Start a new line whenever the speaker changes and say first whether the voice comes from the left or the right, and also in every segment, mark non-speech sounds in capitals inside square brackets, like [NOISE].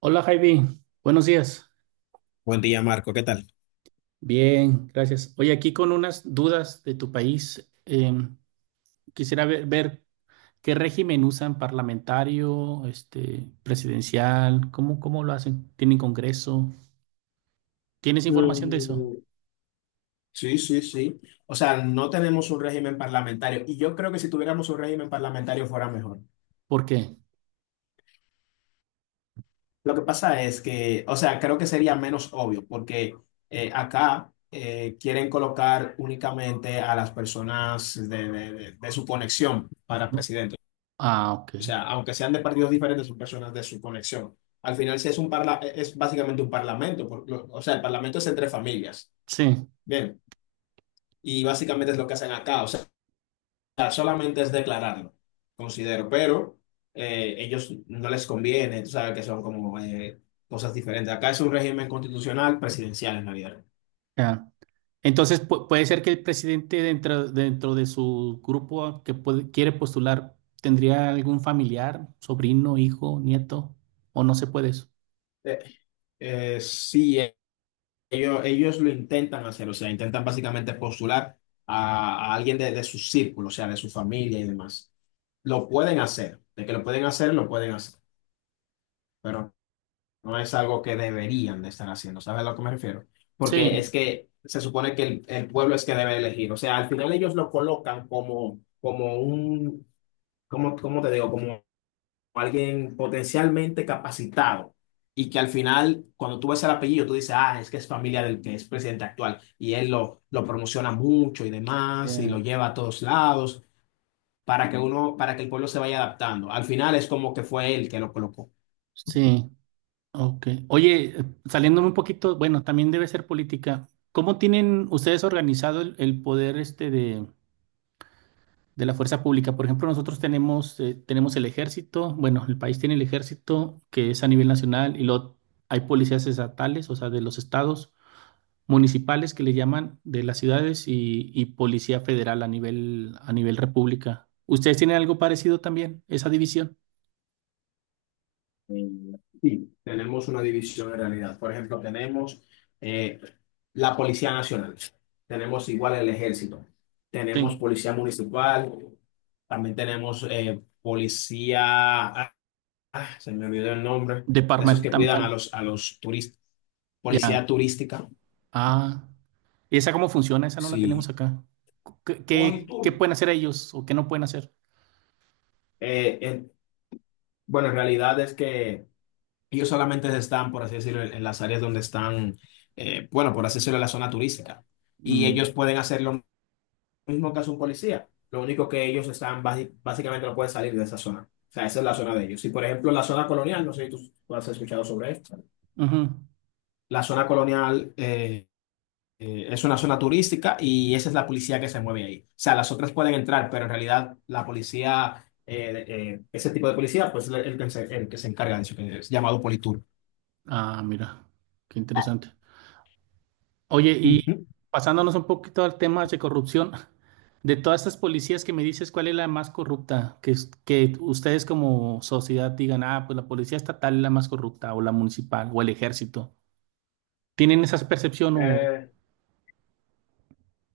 right: Hola Javi, buenos días.
left: Buen día, Marco. ¿Qué tal?
right: Bien, gracias. Oye, aquí con unas dudas de tu país. Quisiera ver qué régimen usan, parlamentario, este, presidencial, cómo lo hacen. ¿Tienen congreso? ¿Tienes información de eso?
left: Mm, sí, sí, sí. O sea, no tenemos un régimen parlamentario y yo creo que si tuviéramos un régimen parlamentario fuera mejor.
right: ¿Por qué?
left: Lo que pasa es que, o sea, creo que sería menos obvio porque acá quieren colocar únicamente a las personas de su conexión para presidente.
right: Ah, ok.
left: O sea, aunque sean de partidos diferentes, son personas de su conexión. Al final, es básicamente un parlamento, o sea, el parlamento es entre familias.
right: Sí,
left: Bien, y básicamente es lo que hacen acá. O sea, solamente es declararlo, considero, pero ellos no les conviene, tú sabes que son como cosas diferentes. Acá es un régimen constitucional presidencial en realidad.
right: ya. Entonces puede ser que el presidente dentro de su grupo que quiere postular, tendría algún familiar, sobrino, hijo, nieto, o no se puede eso.
left: Eh, sí, ellos lo intentan hacer, o sea, intentan básicamente postular a alguien de su círculo, o sea, de su familia y demás. Lo pueden hacer, de que lo pueden hacer, pero no es algo que deberían de estar haciendo, ¿sabes a lo que me refiero? Porque es
right: Sí.
left: que se supone que el pueblo es que debe elegir. O sea, al final ellos lo colocan como, como un, como, ¿cómo te digo? Como alguien potencialmente capacitado. Y que al final, cuando tú ves el apellido, tú dices, ah, es que es familia del que es presidente actual. Y él lo promociona mucho y demás, y lo lleva a todos lados, para que uno, para que el pueblo se vaya adaptando. Al final es como que fue él que lo colocó.
right: Sí, ok. Oye, saliéndome un poquito, bueno, también debe ser política. ¿Cómo tienen ustedes organizado el poder este de la fuerza pública? Por ejemplo, nosotros tenemos, tenemos el ejército, bueno, el país tiene el ejército que es a nivel nacional, y luego hay policías estatales, o sea, de los estados, municipales que le llaman, de las ciudades, y policía federal a a nivel república. ¿Ustedes tienen algo parecido también, esa división?
left: Eh, sí, tenemos una división en realidad. Por ejemplo, tenemos eh, la Policía Nacional, tenemos igual el Ejército, tenemos
right: Sí,
left: Policía Municipal, también tenemos Policía, se me olvidó el nombre, de esos que cuidan
right: departamental.
left: a los turistas,
right: Ya.
left: Policía Turística,
right: Ah. ¿Y esa cómo funciona? Esa no la tenemos
left: sí.
right: acá. ¿Qué, qué
left: Politur.
right: pueden hacer ellos o qué no pueden hacer?
left: Eh, eh, bueno, en realidad es que ellos solamente están, por así decirlo, en las áreas donde están, bueno, por así decirlo, en la zona turística. Y ellos
right: Mm,
left: pueden hacer lo mismo que hace un policía. Lo único que ellos están, básicamente no pueden salir de esa zona. O sea, esa es la zona de ellos. Y, por ejemplo, la zona colonial, no sé si tú has escuchado sobre esto.
right: ujú.
left: La zona colonial es una zona turística y esa es la policía que se mueve ahí. O sea, las otras pueden entrar, pero en realidad la policía, ese tipo de policía, pues es el que se encarga de eso, que es llamado Politur.
right: Ah, mira, qué interesante. Oye, y
left: Ujú.
right: pasándonos un poquito al tema de corrupción, [LAUGHS] de todas estas policías que me dices, ¿cuál es la más corrupta? Que, que ustedes como sociedad digan, ah, pues la policía estatal es la más corrupta, o la municipal, o el ejército. ¿Tienen esa percepción o...?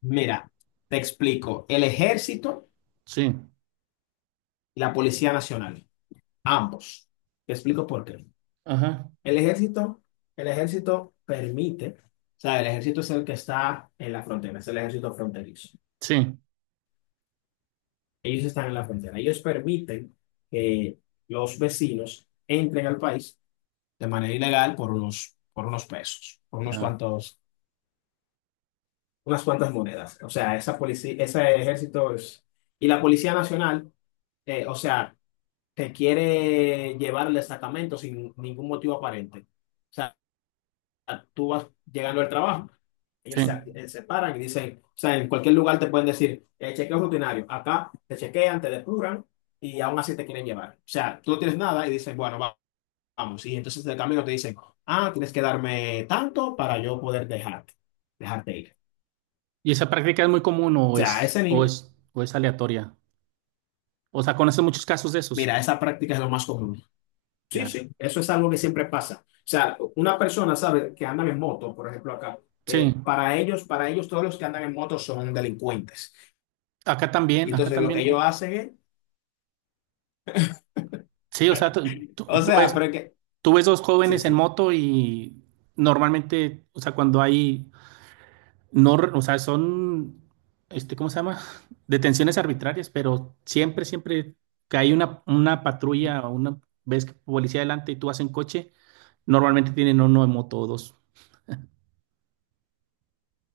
left: Mira, te explico. El ejército
right: Sí,
left: y la Policía Nacional, ambos. Te explico por qué.
right: ajá,
left: El ejército, el ejército permite, o sea, el ejército es el que está en la frontera, es el ejército fronterizo.
right: sí,
left: Ellos están en la frontera. Ellos permiten que los vecinos entren al país de manera ilegal por unos pesos, por unos
right: ya,
left: cuantos, unas cuantas monedas. O sea, esa policía, ese ejército es… Y la Policía Nacional, o sea te quiere llevar al destacamento sin ningún motivo aparente. O sea, tú vas llegando al trabajo,
right: sí.
left: ellos se, se paran y dicen, o sea, en cualquier lugar te pueden decir, chequeo rutinario, acá te chequean, te depuran y aún así te quieren llevar. O sea, tú no tienes nada y dicen, bueno, vamos. Y entonces de camino te dicen, ah, tienes que darme tanto para yo poder dejarte, dejarte ir.
right: ¿Y esa práctica es muy común
left: O
right: o
left: sea, a ese nivel,
right: o es aleatoria? O sea, conoces muchos casos de esos.
left: mira, esa práctica es lo más común. Sí,
right: Ya.
left: sí, eso es algo que siempre pasa. O sea, una persona sabe que andan en moto, por ejemplo, acá.
right: Sí.
left: Eh, para ellos, todos los que andan en moto son delincuentes.
right: Acá
left: Y
right: también, acá
left: entonces lo que
right: también.
left: ellos hacen es,
right: Sí, o sea,
left: o sea, pero es que,
right: tú ves dos
left: sí,
right: jóvenes en
left: sí.
right: moto y normalmente, o sea, no, o sea, son, este, ¿cómo se llama? [LAUGHS] Detenciones arbitrarias, pero siempre, siempre que hay una patrulla o una, ves que policía adelante y tú vas en coche, normalmente tienen uno en moto o dos.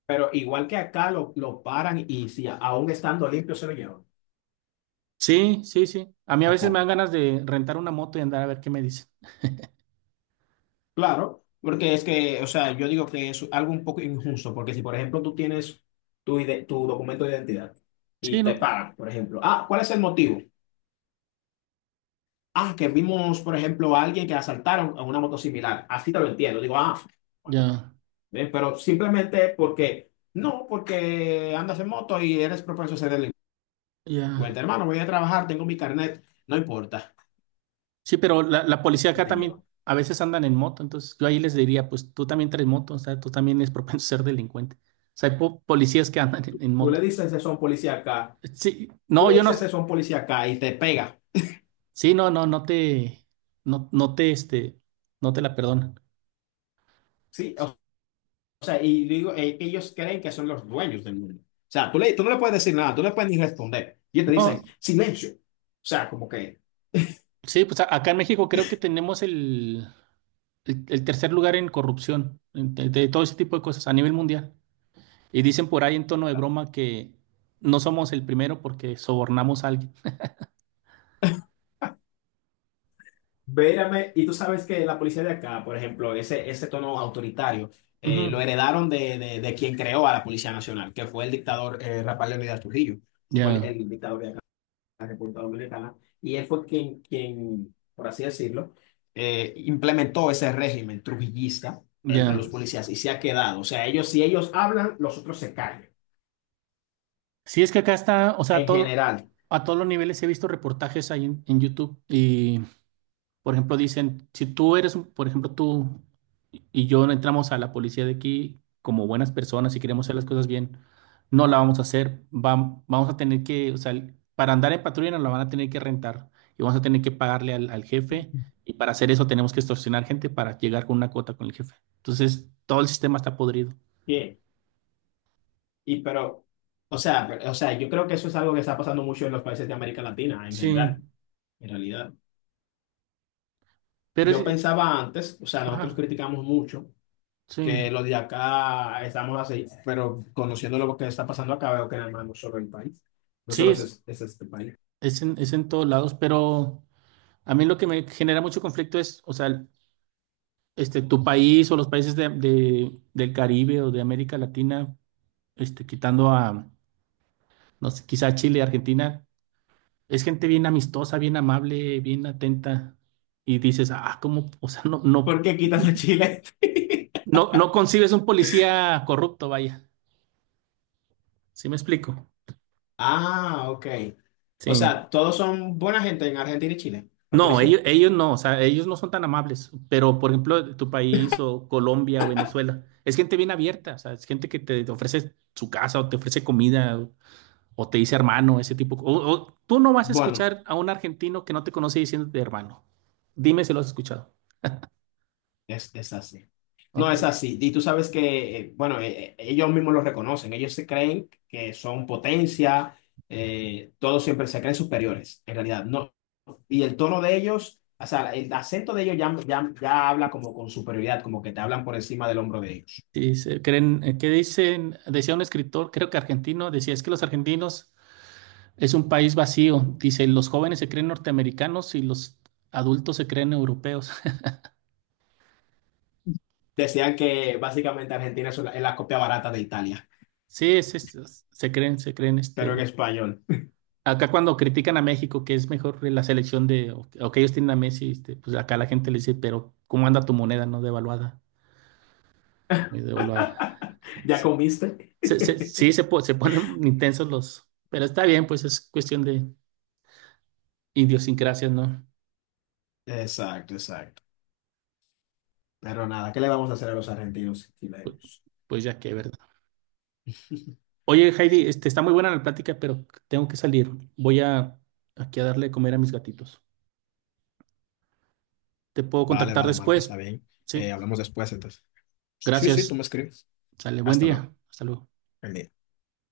left: Pero igual que acá lo paran y si aún estando limpio se lo llevan.
right: Sí, sí, sí. A mí a
left: ¿O
right: veces me
left: cómo?
right: dan ganas de rentar una moto y andar a ver qué me dicen.
left: Claro, porque es que, o sea, yo digo que es algo un poco injusto, porque si, por ejemplo, tú tienes tu, tu documento de identidad
right: Sí,
left: y te
right: no,
left: paran, por ejemplo, ah, ¿cuál es el motivo? Ah, que vimos, por ejemplo, a alguien que asaltaron a una moto similar. Así te lo entiendo. Digo, ah, bueno,
right: ya,
left: pero simplemente porque, no, porque andas en moto y eres propenso a ser
right: ya.
left: delincuente. Hermano, voy a trabajar, tengo mi carnet, no importa.
right: Sí, pero la policía
left: Y
right: acá
left: te
right: también
left: llevan.
right: a veces andan en moto, entonces yo ahí les diría, pues tú también traes moto, o sea, tú también eres [LAUGHS] propenso a ser delincuente. O sea, hay policías que andan en
left: Tú le
right: moto.
left: dices eso a un policía acá,
right: Sí,
left: tú
right: no,
left: le
right: yo
left: dices
right: no,
left: eso a un policía acá y te pega.
right: sí, no, no, no, no te, este, no te la perdonan.
left: Sí, o sea, y digo, ellos creen que son los dueños del mundo. O sea, tú, le, tú no le puedes decir nada, tú no le puedes ni responder. Y ellos te dicen,
right: No,
left: silencio. O sea, como que
right: sí, pues acá en México creo que tenemos el tercer lugar en corrupción, de todo ese tipo de cosas a nivel mundial. Y dicen por ahí en tono de broma que no somos el primero porque sobornamos a alguien.
left: vérame, y tú sabes que la policía de acá, por ejemplo, ese tono autoritario, lo
right: Ujú,
left: heredaron de quien creó a la Policía Nacional, que fue el dictador Rafael Leónidas Trujillo. Ese fue
right: ya,
left: el dictador de acá, de la República Dominicana, y él fue quien, quien por así decirlo, implementó ese régimen trujillista entre los
right: ya.
left: policías y se ha quedado. O sea, ellos, si ellos hablan, los otros se callan,
right: Sí, es que acá está, o sea,
left: en general.
right: a todos los niveles he visto reportajes ahí en YouTube. Y por ejemplo, dicen, si tú eres, por ejemplo, tú y yo no entramos a la policía de aquí como buenas personas y queremos hacer las cosas bien, no la vamos a hacer. Vamos a tener que, o sea, para andar en patrulla nos la van a tener que rentar, y vamos a tener que pagarle al jefe, y para hacer eso tenemos que extorsionar gente para llegar con una cuota con el jefe. Entonces, todo el sistema está podrido.
left: Bien. Y pero, o sea, o sea, yo creo que eso es algo que está pasando mucho en los países de América Latina en
right: Sí,
left: general. En realidad,
right: pero es,
left: yo pensaba antes, o sea, nosotros
right: ajá,
left: criticamos mucho
right: sí,
left: que los de acá estamos así, pero conociendo lo que está pasando acá, veo que nada más no solo el país, no
right: sí,
left: solo
right: es,
left: es este país.
right: es en todos lados, pero a mí lo que me genera mucho conflicto es, o sea, este, tu país o los países de del Caribe o de América Latina, este, quitando a, no sé, quizá Chile, Argentina, es gente bien amistosa, bien amable, bien atenta. Y dices, ah, ¿cómo? O sea, no,
left: ¿Por
right: no,
left: qué quitas a Chile? [LAUGHS]
right: no, no concibes un policía corrupto, vaya. ¿Sí me explico?
left: Ah, ok. O
right: Sí.
left: sea, todos son buena gente en Argentina y Chile, la
right: No,
left: policía.
right: ellos no, o sea, ellos no son tan amables, pero por ejemplo, tu país o Colombia o Venezuela, es gente bien abierta, o sea, es gente que te ofrece su casa o te ofrece comida, o te dice hermano, ese tipo. O tú no vas a
left: Bueno.
right: escuchar a un argentino que no te conoce diciéndote hermano. Dime si lo has escuchado.
left: Es así. No, es
right: Ok.
left: así. Y tú sabes que, bueno, ellos mismos lo reconocen. Ellos se creen que son potencia, todos siempre se creen superiores, en realidad. No. Y el tono de ellos, o sea, el acento de ellos ya, ya, ya habla como con superioridad, como que te hablan por encima del hombro de ellos.
right: Sí, dice, creen, ¿qué dicen? Decía un escritor, creo que argentino, decía, es que los argentinos, es un país vacío. Dice, los jóvenes se creen norteamericanos y los adultos se creen europeos. [LAUGHS]
left: Decían que básicamente Argentina es la copia barata de Italia,
right: Sí, es, se creen, se creen,
left: pero en
right: este.
left: español.
right: Acá cuando critican a México, que es mejor la selección de, o que ellos tienen a Messi, este, pues acá la gente le dice, pero ¿cómo anda tu moneda, no devaluada? Muy devaluada.
left: [LAUGHS] ¿Ya comiste?
right: Sí, se, se ponen [LAUGHS] intensos los, pero está bien, pues es cuestión de idiosincrasias, ¿no?
left: Exacto, exacto. Pero nada, ¿qué le vamos a hacer a los argentinos y
right: Pues,
left: chilenos?
right: pues ya que, ¿verdad?
left: [LAUGHS]
right: Oye, Heidi, este, está muy buena la plática, pero tengo que salir. Voy a aquí a darle de comer a mis gatitos. Te puedo
left: Vale,
right: contactar
left: vale, Marco, está
right: después.
left: bien.
right: Sí,
left: Hablamos después, entonces. Sí, sí, tú
right: gracias.
left: me escribes.
right: Sale, buen
left: Hasta luego.
right: día. Hasta luego.
left: El día.